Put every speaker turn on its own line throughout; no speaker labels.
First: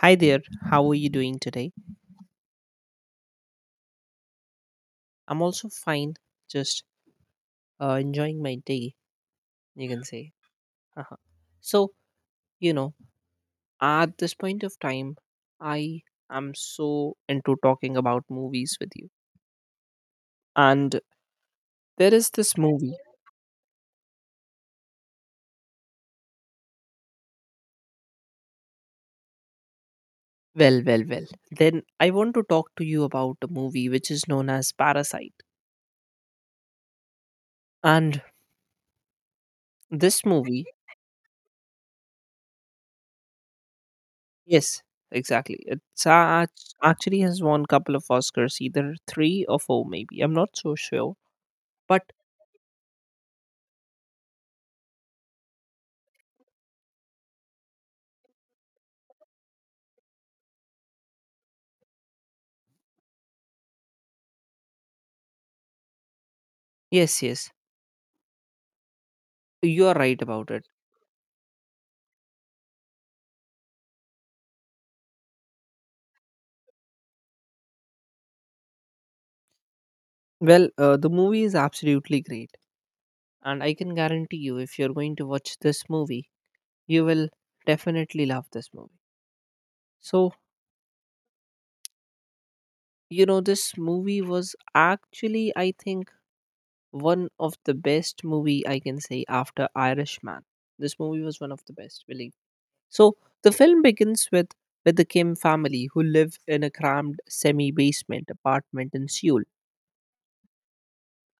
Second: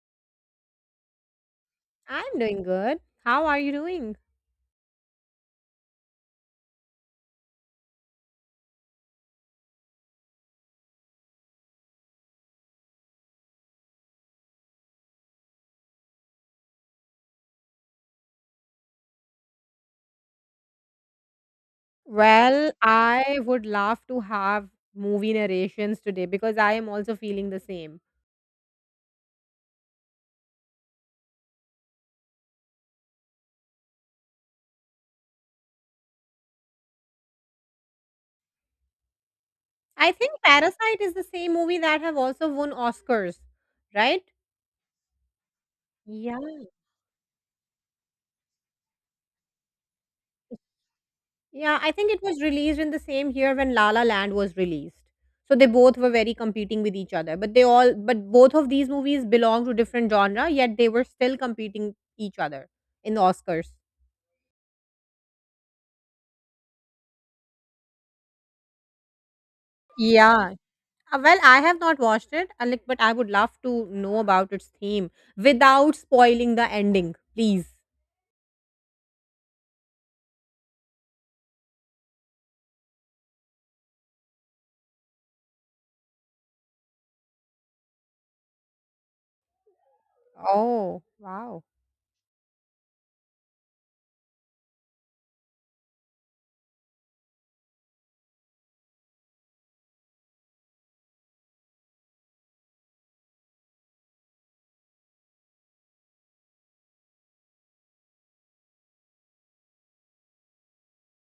Hi there, how are you doing today?
I'm doing good. How are you doing?
I'm also fine, just enjoying my day, you can say. Haha. so, you know, at this point of time, I am so into talking about movies with you. And there is this
Well,
movie,
I would love to have movie narrations today because I am also feeling the same.
well, well, well. Then I want to talk to you about a movie which is known as Parasite. And
I
this
think
movie,
Parasite is the same movie that have also won Oscars, right?
yes, exactly.
Yeah.
Actually has won couple of Oscars, either three or four, maybe. I'm not so sure.
Yeah, I think
But
it was released in the same year when La La Land was released. So they both were very competing with each other, but they all but both of these movies belong to different genre, yet they were still competing each other in the Oscars.
yes, yes, you are right about
Yeah,
it.
Well, I have not watched it, like, but I would love to know about its theme without spoiling the ending, please.
Well, the movie is absolutely great, and I can guarantee you, if you're going to watch this movie, you will definitely love this movie. So,
Oh, wow.
this movie was actually, I think, one of the best movie I can say after Irishman. This movie was one of the best, believe. So, the film begins with the Kim family who live in a cramped semi-basement apartment in Seoul.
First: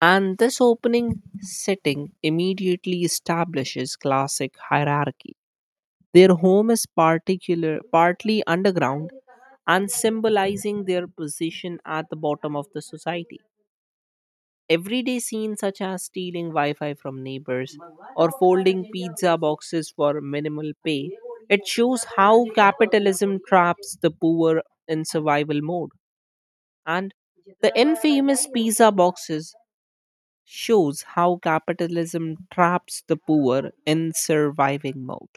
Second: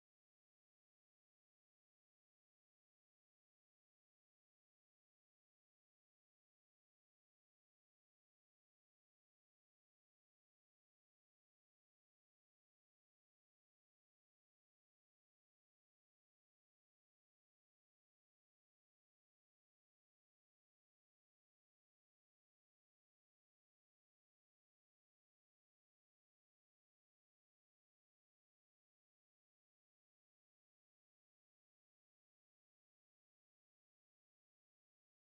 And this opening setting immediately establishes classic hierarchy. Their home is particular, partly underground and symbolizing their position at the bottom of the society. Everyday scenes such as stealing Wi Fi from neighbors or folding pizza boxes for minimal pay, it shows how capitalism traps the poor in survival mode. And the infamous pizza boxes shows how capitalism traps the poor in surviving mode.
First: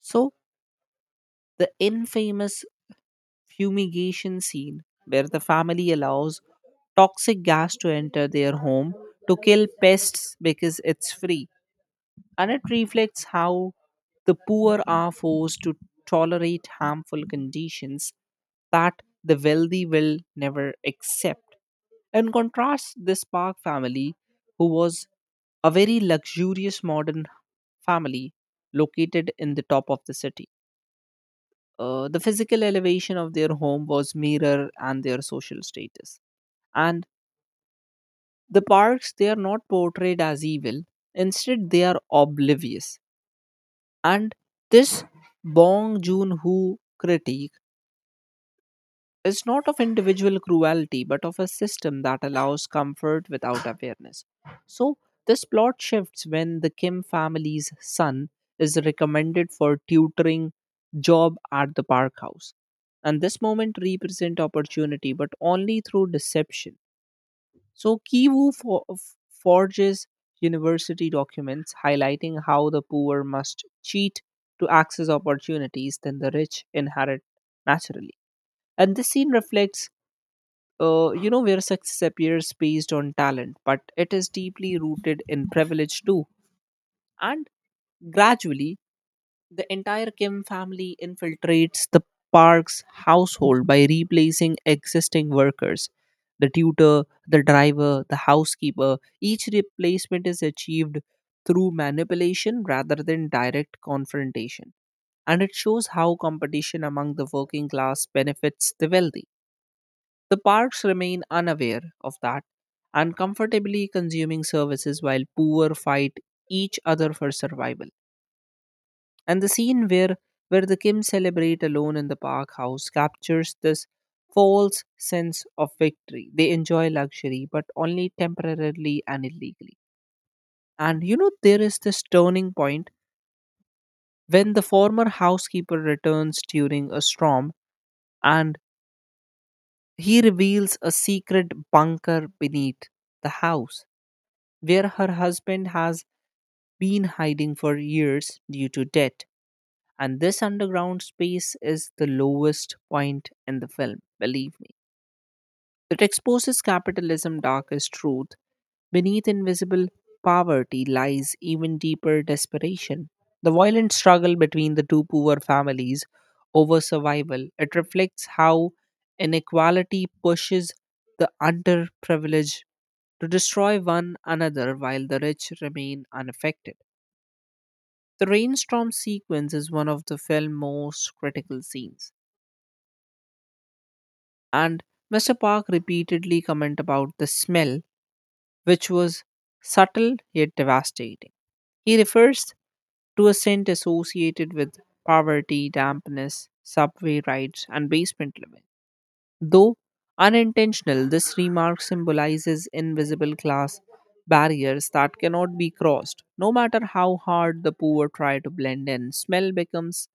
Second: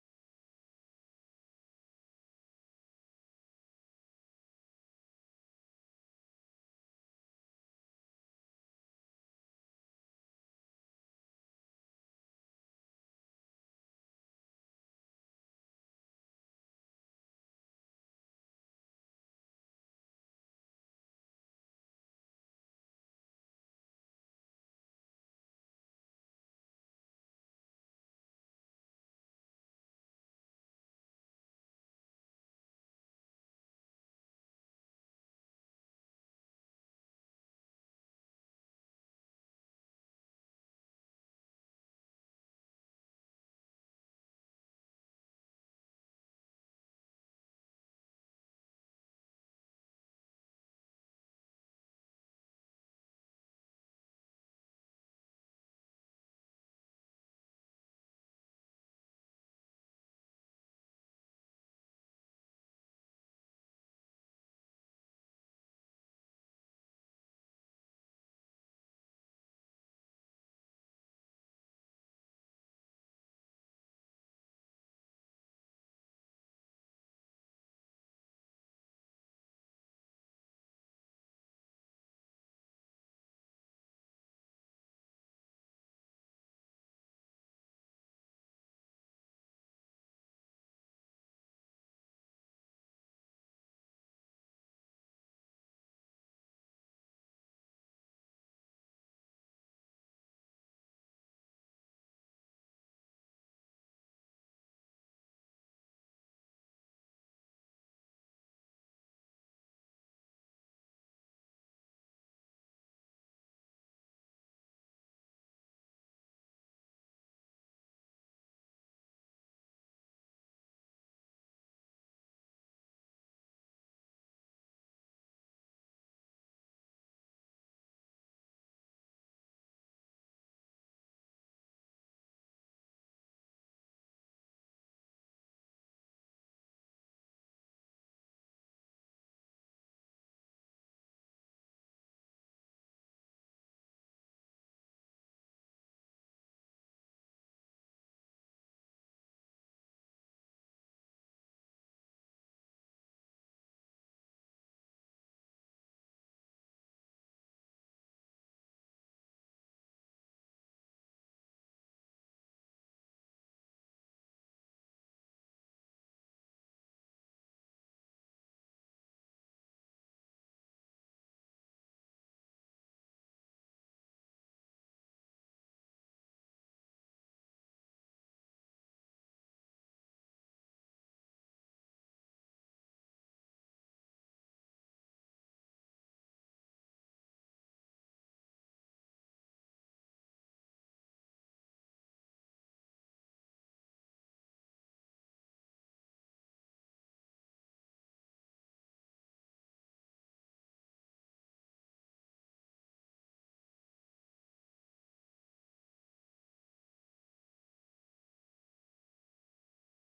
So, the infamous fumigation scene, where the family allows toxic gas to enter their home to kill pests because it's free, and it reflects how the poor are forced to tolerate harmful conditions that the wealthy will never accept. In contrast, this Park family, who was a very luxurious modern family located in the top of the city, the physical elevation of their home was mirror and their social status. And the parks, they are not portrayed as evil. Instead, they are oblivious. And this Bong Joon-ho critique is not of individual cruelty but of a system that allows comfort without awareness. So, this plot shifts when the Kim family's son is recommended for tutoring job at the park house. And this moment represent opportunity but only through deception. So, forges university documents highlighting how the poor must cheat to access opportunities than the rich inherit naturally. And this scene reflects you know, where success appears based on talent, but it is deeply rooted in privilege too. And gradually, the entire Kim family infiltrates the Park's household by replacing existing workers. The tutor, the driver, the housekeeper, each replacement is achieved through manipulation rather than direct confrontation. And it shows how competition among the working class benefits the wealthy. The parks remain unaware of that and comfortably consuming services while poor fight each other for survival. And the scene where the Kim celebrate alone in the park house captures this false sense of victory. They enjoy luxury, but only temporarily and illegally. And you know, there is this turning point when the former housekeeper returns during a storm and he reveals a secret bunker beneath the house where her husband has been hiding for years due to debt. And this underground space is the lowest point in the film, believe me. It exposes capitalism's darkest truth. Beneath invisible poverty lies even deeper desperation. The violent struggle between the two poor families over survival, it reflects how inequality pushes the underprivileged to destroy one another while the rich remain unaffected. The rainstorm sequence is one of the film's most critical scenes, and Mr. Park repeatedly commented about the smell, which was subtle yet devastating. He refers to a scent associated with poverty, dampness, subway rides, and basement living. Though unintentional, this remark symbolizes invisible class barriers that cannot be crossed. No matter how hard the poor try to blend in, smell becomes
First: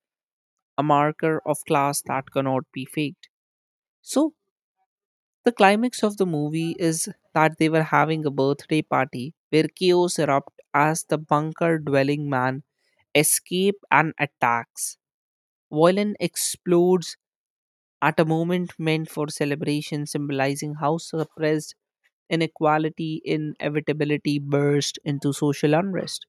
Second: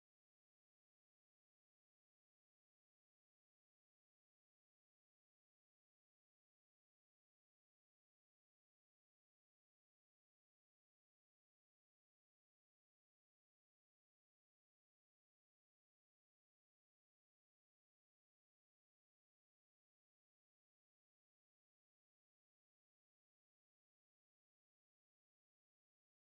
a marker of class that cannot be faked. So, the climax of the movie is that they were having a birthday party where chaos erupts as the bunker dwelling man escape and attacks. Violin explodes at a moment meant for celebration, symbolizing how suppressed inequality inevitability burst into social unrest.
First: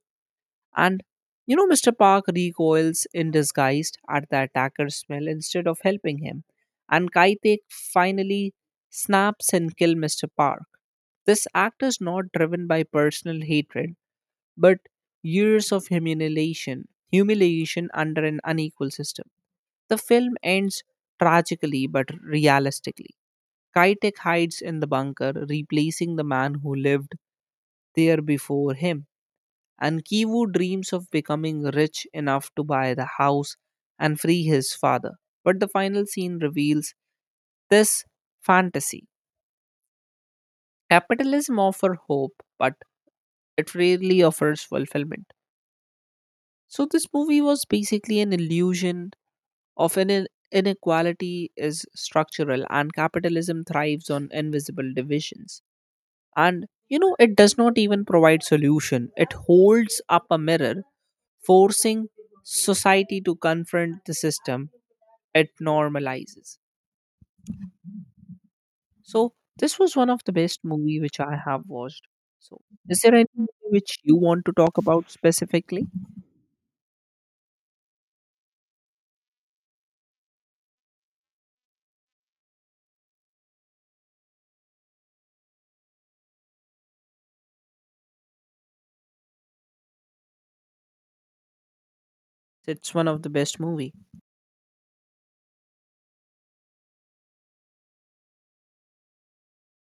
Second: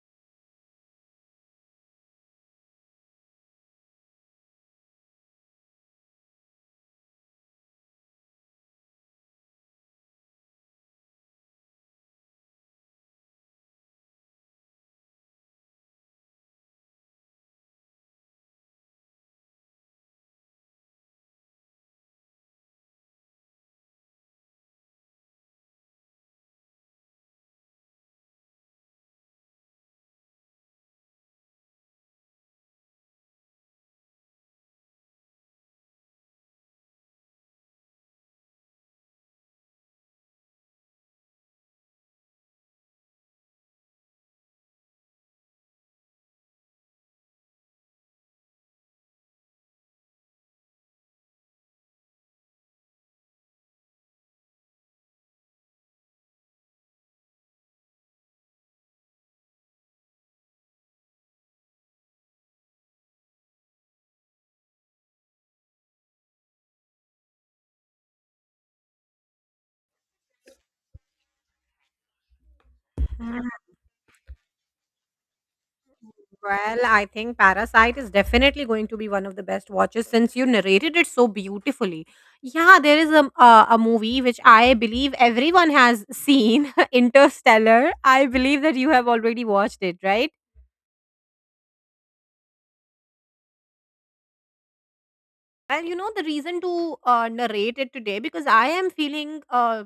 And you know, Mr. Park recoils in disgust at the attacker's smell instead of helping him. And Kaitek finally snaps and kills Mr. Park. This act is not driven by personal hatred, but years of humiliation, humiliation under an unequal system. The film ends tragically but realistically. Kitek hides in the bunker, replacing the man who lived there before him, and Kivu dreams of becoming rich enough to buy the house and free his father. But the final scene reveals this fantasy. Capitalism offers hope, but it rarely offers fulfillment. So, this movie was basically an illusion of an inequality is structural and capitalism thrives on invisible divisions. And you know, it does not even provide solution, it holds up a mirror, forcing society to confront the system it normalizes. So this was one of the best movie which I have watched. So is there any
Mm.
movie which you want to talk about specifically?
Well, I think Parasite is definitely going to be one of the best watches since you narrated it so beautifully. Yeah, there is a, a movie which I believe everyone has seen, Interstellar. I believe that you have already watched it, right?
It's one of the best movie.
Well, you know the reason to narrate it today because I am feeling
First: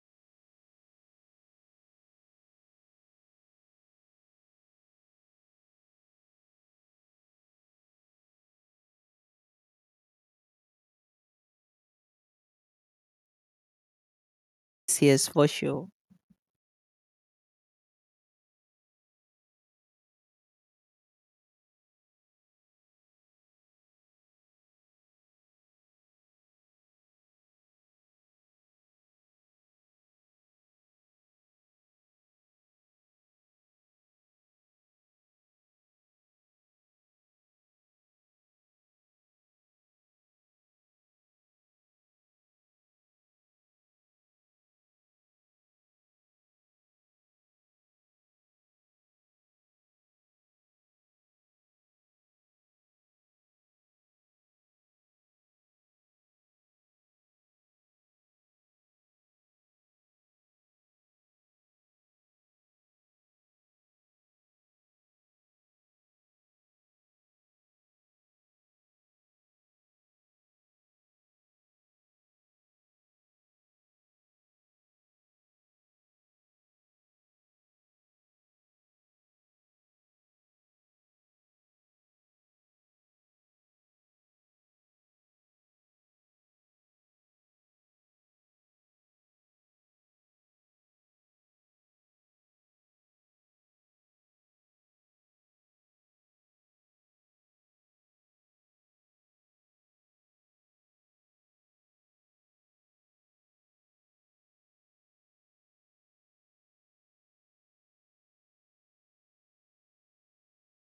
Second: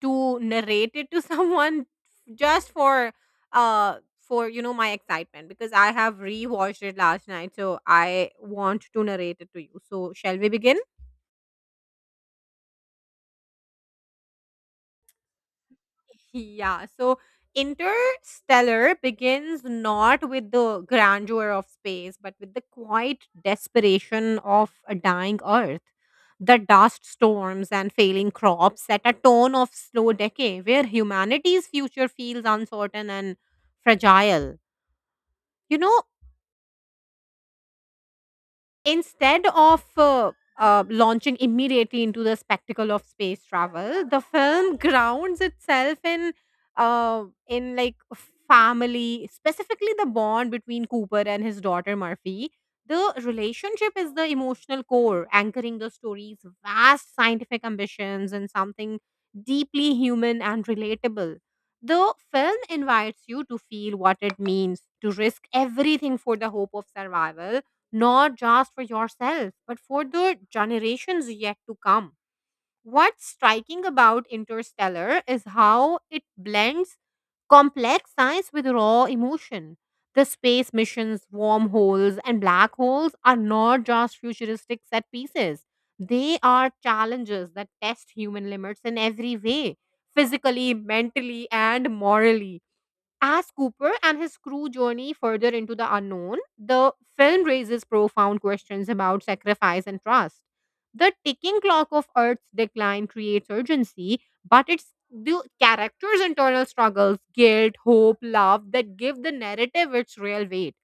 to narrate it to someone just for uh for my excitement because I have rewatched it last night, so I want to narrate it to you. So shall we begin?
Yes, for sure.
Yeah. So Interstellar begins not with the grandeur of space but with the quiet desperation of a dying earth. The dust storms and failing crops set a tone of slow decay where humanity's future feels uncertain and fragile. You know, instead of launching immediately into the spectacle of space travel, the film grounds itself in uh, in like family, specifically the bond between Cooper and his daughter Murphy. The relationship is the emotional core, anchoring the story's vast scientific ambitions in something deeply human and relatable. The film invites you to feel what it means to risk everything for the hope of survival, not just for yourself, but for the generations yet to come. What's striking about Interstellar is how it blends complex science with raw emotion. The space missions, wormholes, and black holes are not just futuristic set pieces. They are challenges that test human limits in every way, physically, mentally, and morally. As Cooper and his crew journey further into the unknown, the film raises profound questions about sacrifice and trust. The ticking clock of Earth's decline creates urgency, but it's the characters' internal struggles, guilt, hope, love, that give the narrative its real weight.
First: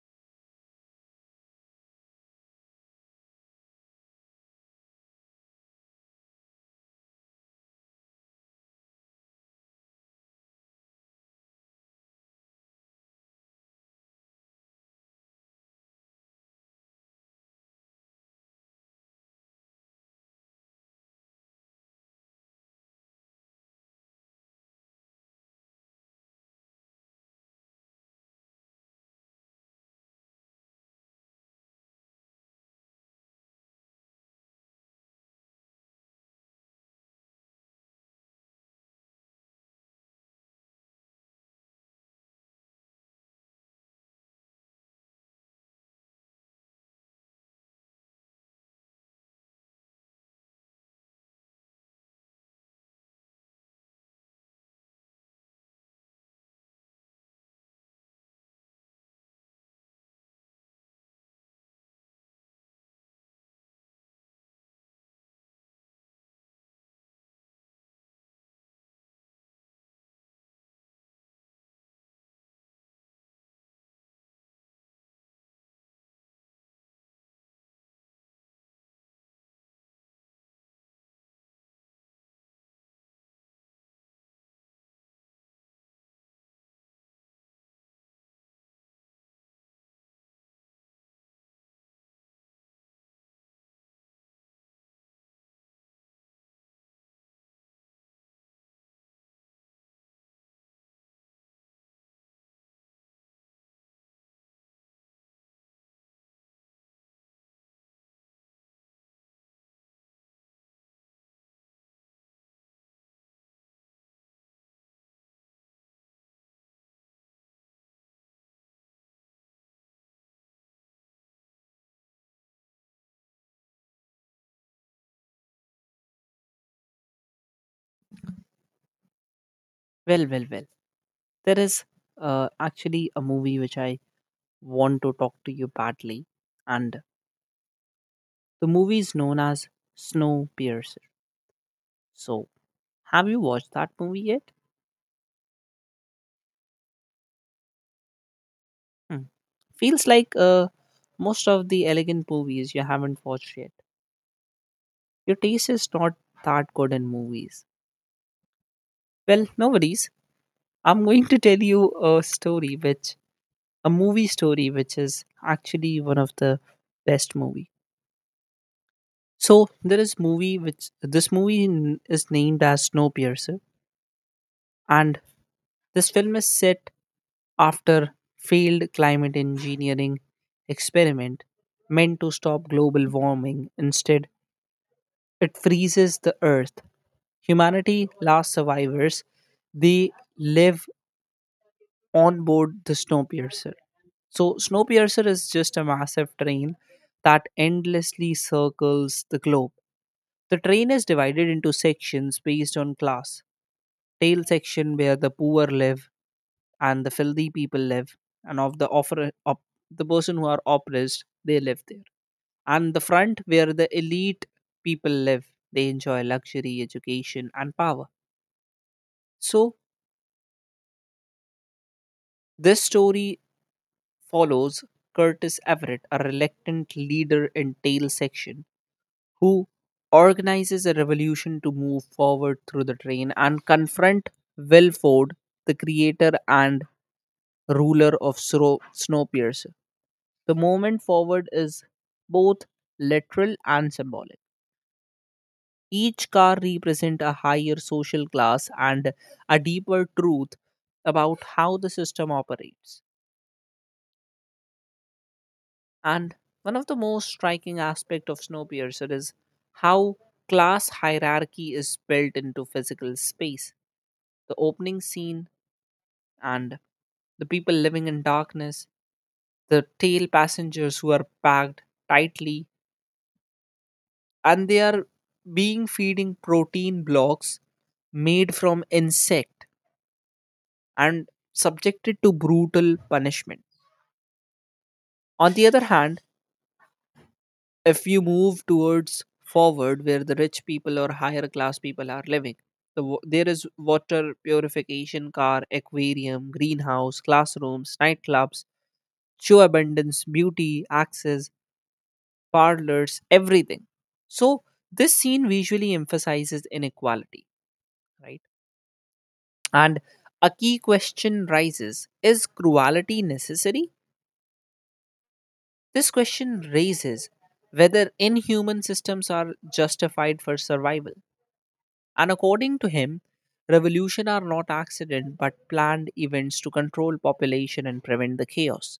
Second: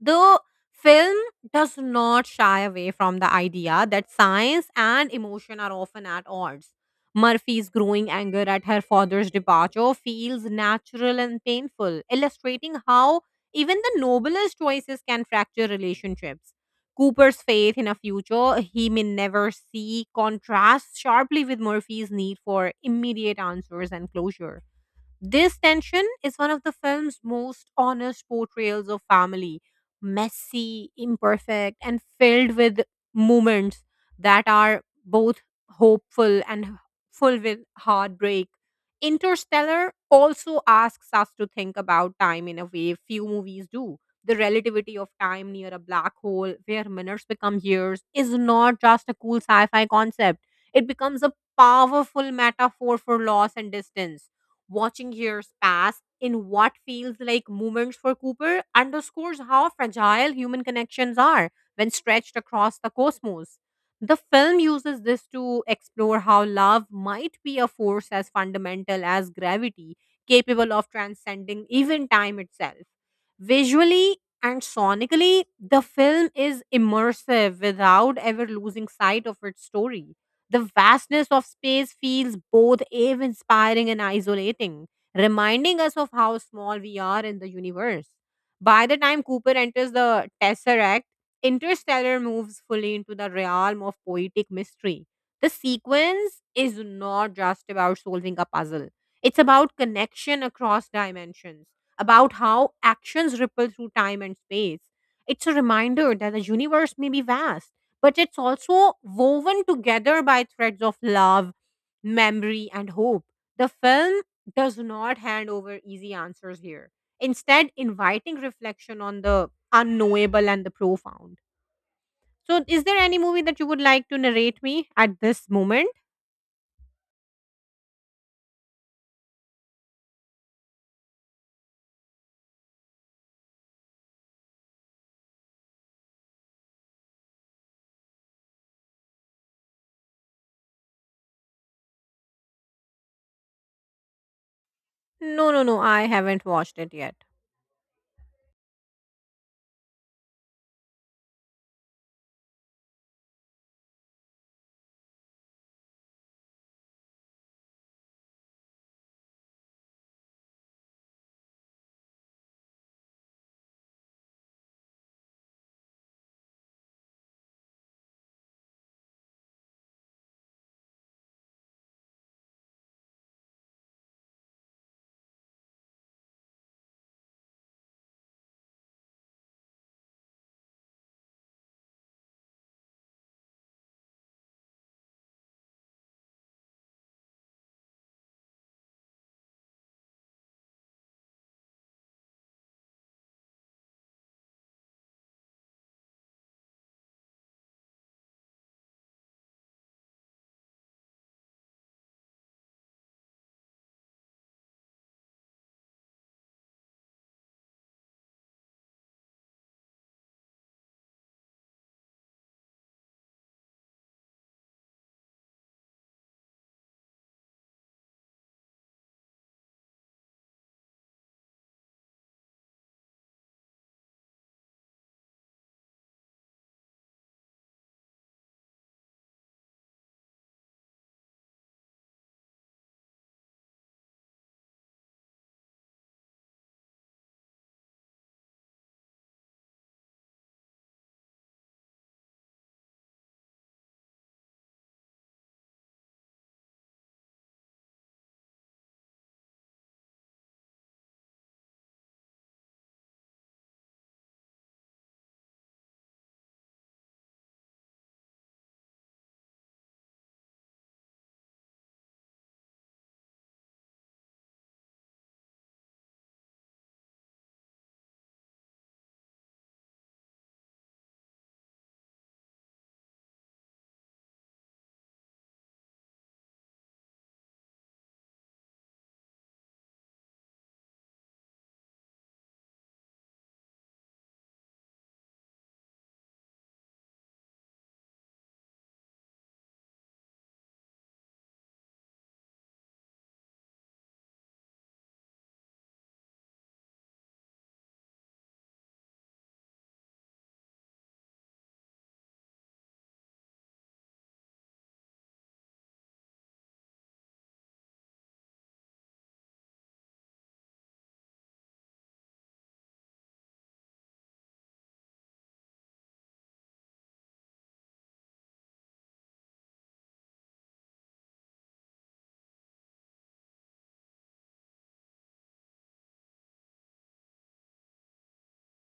The film does not shy away from the idea that science and emotion are often at odds. Murphy's growing anger at her father's departure feels natural and painful, illustrating how even the noblest choices can fracture relationships. Cooper's faith in a future he may never see contrasts sharply with Murphy's need for immediate answers and closure. This tension is one of the film's most honest portrayals of family: messy, imperfect, and filled with moments that are both hopeful and full with heartbreak. Interstellar also asks us to think about time in a way few movies do. The relativity of time near a black hole, where minutes become years, is not just a cool sci fi concept, it becomes a powerful metaphor for loss and distance. Watching years pass in what feels like moments for Cooper underscores how fragile human connections are when stretched across the cosmos. The film uses this to explore how love might be a force as fundamental as gravity, capable of transcending even time itself. Visually and sonically, the film is immersive without ever losing sight of its story. The vastness of space feels both awe inspiring and isolating, reminding us of how small we are in the universe. By the time Cooper enters the Tesseract, Interstellar moves fully into the realm of poetic mystery. The sequence is not just about solving a puzzle, it's about connection across dimensions, about how actions ripple through time and space. It's a reminder that the universe may be vast, but it's also woven together by threads of love, memory, and hope. The film does not hand over easy answers here; instead, inviting reflection on the unknowable and the profound. So, is there any movie that you would like to narrate me at this moment?
Well, well, well. There is actually a movie which I want to talk to you badly, and the movie is known as Snowpiercer. So, have you watched that movie yet?
No, no, no, I haven't watched it yet.
Hmm. Feels like most of the elegant movies you haven't watched yet. Your taste is not that good in movies. Well, no worries. I'm going to tell you a story, which a movie story, which is actually one of the best movies. So there is movie which this movie is named as Snowpiercer, and this film is set after failed climate engineering experiment meant to stop global warming. Instead, it freezes the Earth. Humanity last survivors they live on board the Snowpiercer. So Snowpiercer is just a massive train that endlessly circles the globe. The train is divided into sections based on class. Tail section where the poor live and the filthy people live, and of the offer op, the person who are oppressed, they live there. And the front where the elite people live, they enjoy luxury, education, and power. So this story follows Curtis Everett, a reluctant leader in tail section who organizes a revolution to move forward through the train and confront Wilford, the creator and ruler of Snowpiercer. The moment forward is both literal and symbolic. Each car represents a higher social class and a deeper truth about how the system operates. And one of the most striking aspects of Snowpiercer is how class hierarchy is built into physical space. The opening scene and the people living in darkness, the tail passengers who are packed tightly, and they are being feeding protein blocks made from insect and subjected to brutal punishment. On the other hand, if you move towards forward where the rich people or higher class people are living there is water purification car, aquarium, greenhouse, classrooms, nightclubs, show abundance, beauty, access, parlors, everything. So this scene visually emphasizes inequality, right? And a key question rises, is cruelty necessary? This question raises whether inhuman systems are justified for survival. And according to him, revolution are not accident but planned events to control population and prevent the chaos.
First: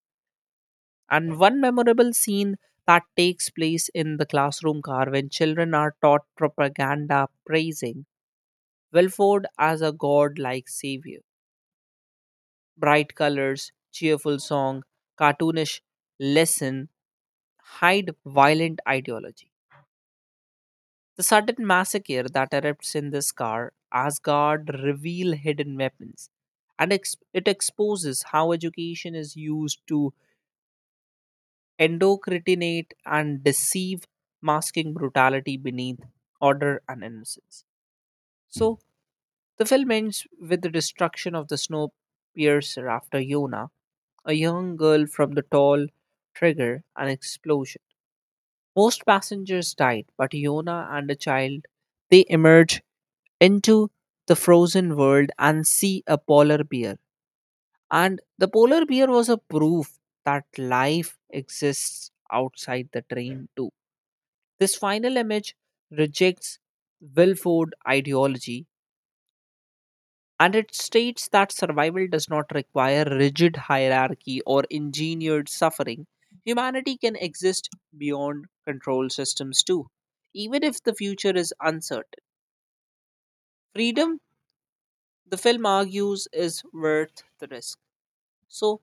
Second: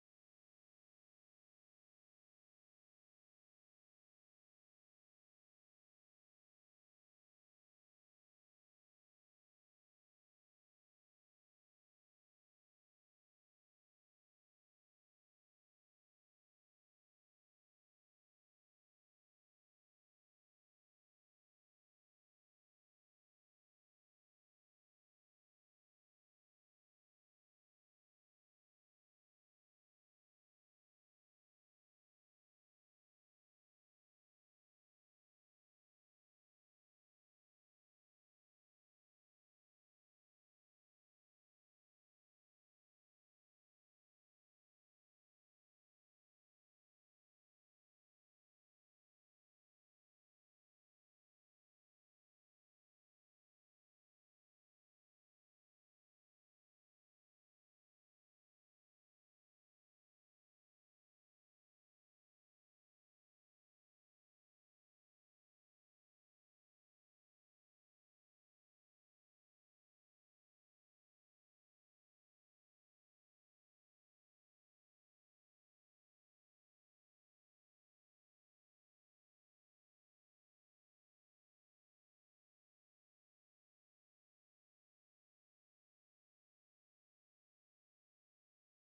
And one memorable scene that takes place in the classroom car when children are taught propaganda praising Wilford as a god-like savior. Bright colors, cheerful song, cartoonish lesson hide violent ideology. The sudden massacre that erupts in this car, Asgard reveal hidden weapons, and it exposes how education is used to endocrinate and deceive, masking brutality beneath order and innocence. So the film ends with the destruction of the snow piercer after Yona, a young girl from the tall trigger an explosion. Most passengers died, but Yona and a child they emerge into the frozen world and see a polar bear. And the polar bear was a proof that life exists outside the train, too. This final image rejects Wilford ideology and it states that survival does not require rigid hierarchy or engineered suffering. Humanity can exist beyond control systems, too, even if the future is uncertain. Freedom, the film argues, is worth the risk. So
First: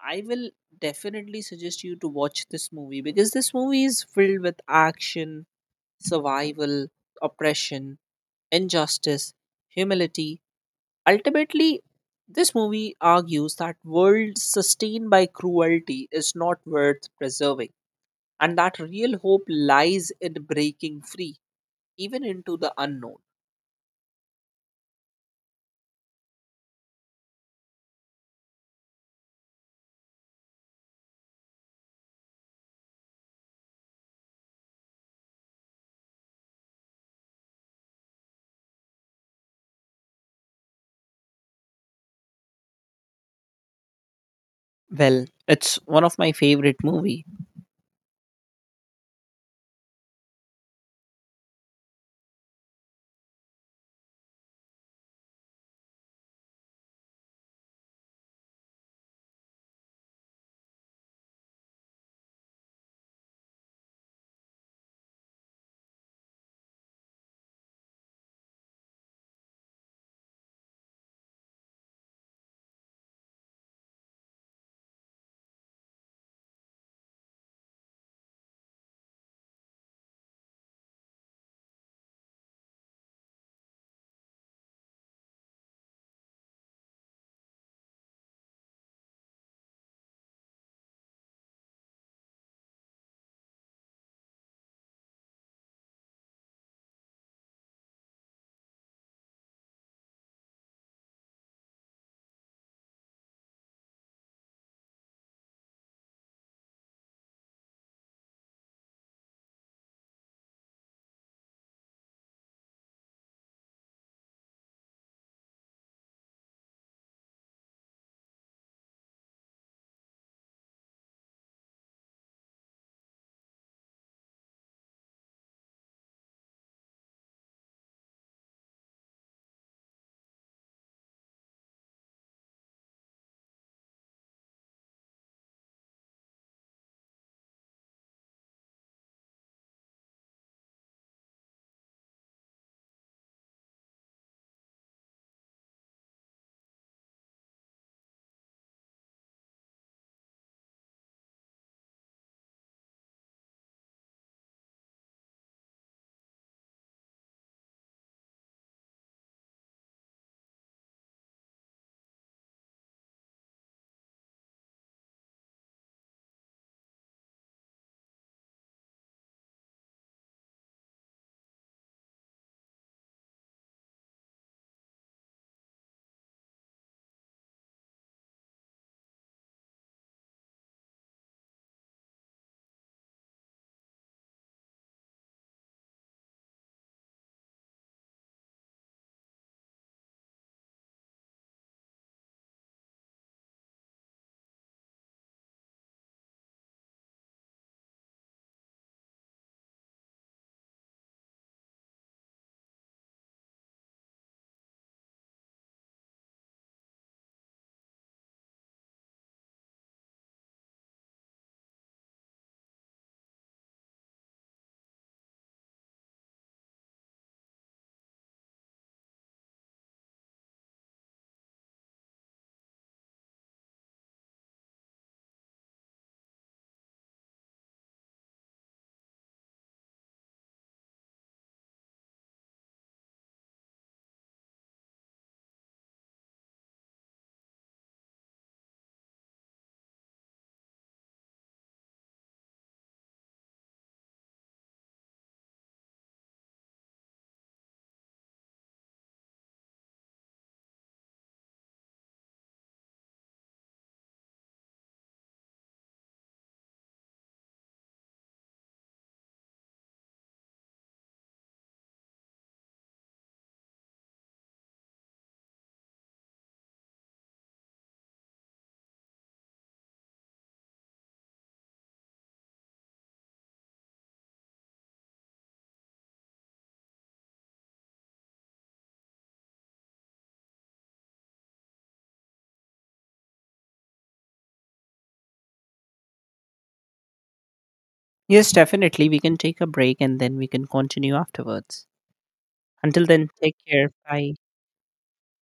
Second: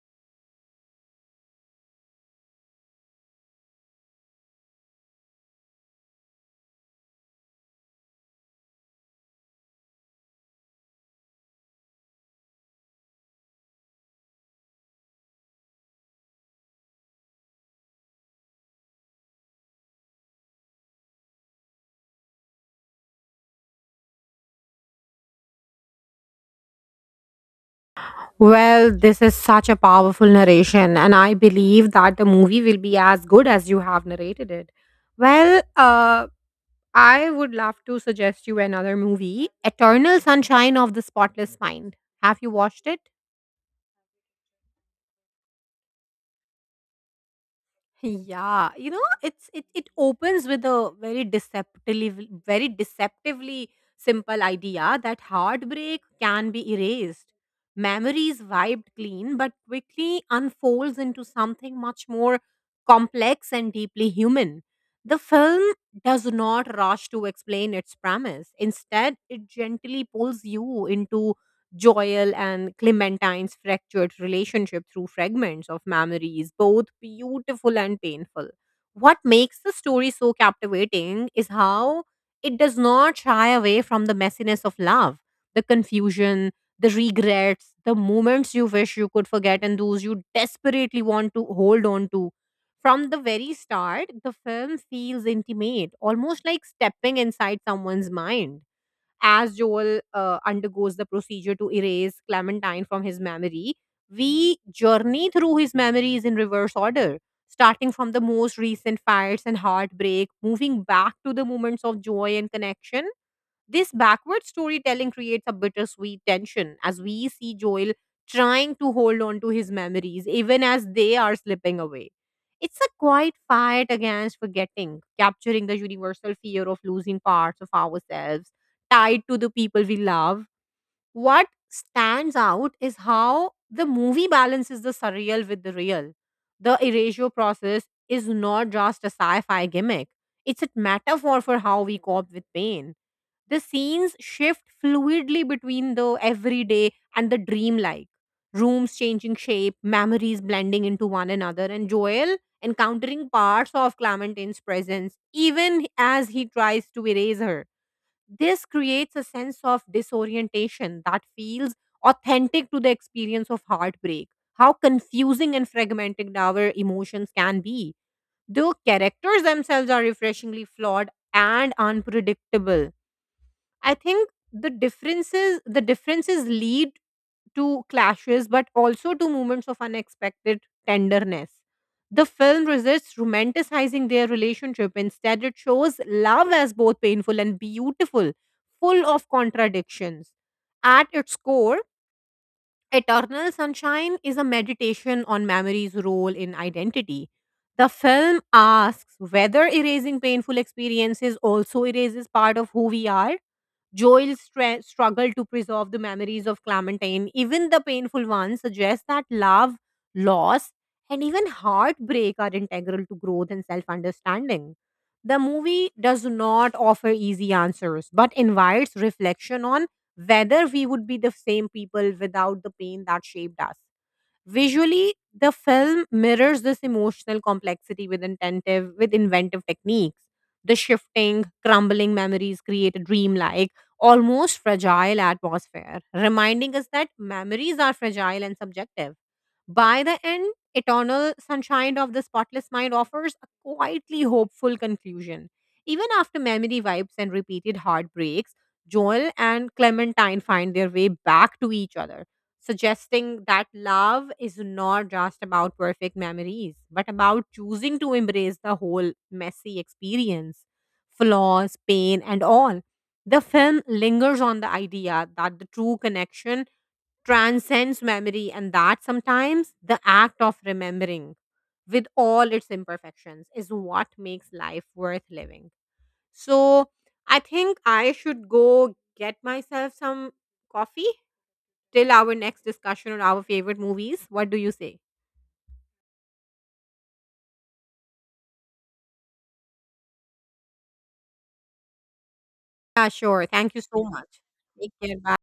I will definitely suggest you to watch this movie because this movie is filled with action, survival, oppression, injustice, humility. Ultimately, this movie argues that world sustained by cruelty is not worth preserving and that real hope lies in breaking free even into the unknown.
Well, this is such a powerful narration, and I believe that the movie will be as good as you have narrated it. Well, I would love to suggest you another movie, Eternal Sunshine of the Spotless Mind. Have you watched it?
Well, it's one of my favorite movie.
Yeah, you know, it opens with a very deceptively simple idea that heartbreak can be erased, memories wiped clean, but quickly unfolds into something much more complex and deeply human. The film does not rush to explain its premise. Instead, it gently pulls you into Joel and Clementine's fractured relationship through fragments of memories, both beautiful and painful. What makes the story so captivating is how it does not shy away from the messiness of love, the confusion, the regrets, the moments you wish you could forget, and those you desperately want to hold on to. From the very start, the film feels intimate, almost like stepping inside someone's mind. As Joel undergoes the procedure to erase Clementine from his memory, we journey through his memories in reverse order, starting from the most recent fights and heartbreak, moving back to the moments of joy and connection. This backward storytelling creates a bittersweet tension as we see Joel trying to hold on to his memories even as they are slipping away. It's a quiet fight against forgetting, capturing the universal fear of losing parts of ourselves tied to the people we love. What stands out is how the movie balances the surreal with the real. The erasure process is not just a sci fi gimmick, it's a metaphor for how we cope with pain. The scenes shift fluidly between the everyday and the dreamlike. Rooms changing shape, memories blending into one another, and Joel encountering parts of Clementine's presence, even as he tries to erase her. This creates a sense of disorientation that feels authentic to the experience of heartbreak, how confusing and fragmented our emotions can be. The characters themselves are refreshingly flawed and unpredictable. I think the differences lead to clashes but also to moments of unexpected tenderness. The film resists romanticizing their relationship. Instead, it shows love as both painful and beautiful, full of contradictions. At its core, Eternal Sunshine is a meditation on memory's role in identity. The film asks whether erasing painful experiences also erases part of who we are. Joel's struggle to preserve the memories of Clementine, even the painful ones, suggests that love, loss, and even heartbreak are integral to growth and self understanding. The movie does not offer easy answers, but invites reflection on whether we would be the same people without the pain that shaped us. Visually, the film mirrors this emotional complexity with inventive techniques. The shifting, crumbling memories create a dreamlike, almost fragile atmosphere, reminding us that memories are fragile and subjective. By the end, Eternal Sunshine of the Spotless Mind offers a quietly hopeful conclusion. Even after memory wipes and repeated heartbreaks, Joel and Clementine find their way back to each other, suggesting that love is not just about perfect memories, but about choosing to embrace the whole messy experience, flaws, pain, and all. The film lingers on the idea that the true connection transcends memory, and that sometimes the act of remembering with all its imperfections is what makes life worth living. So I think I should go get myself some coffee till our next discussion on our favorite movies. What do you say?
Yes, definitely. We can take a break and then we can continue afterwards. Until
Yeah,
then,
sure.
take
Thank you
care.
so
Bye.
much. Take care. Bye.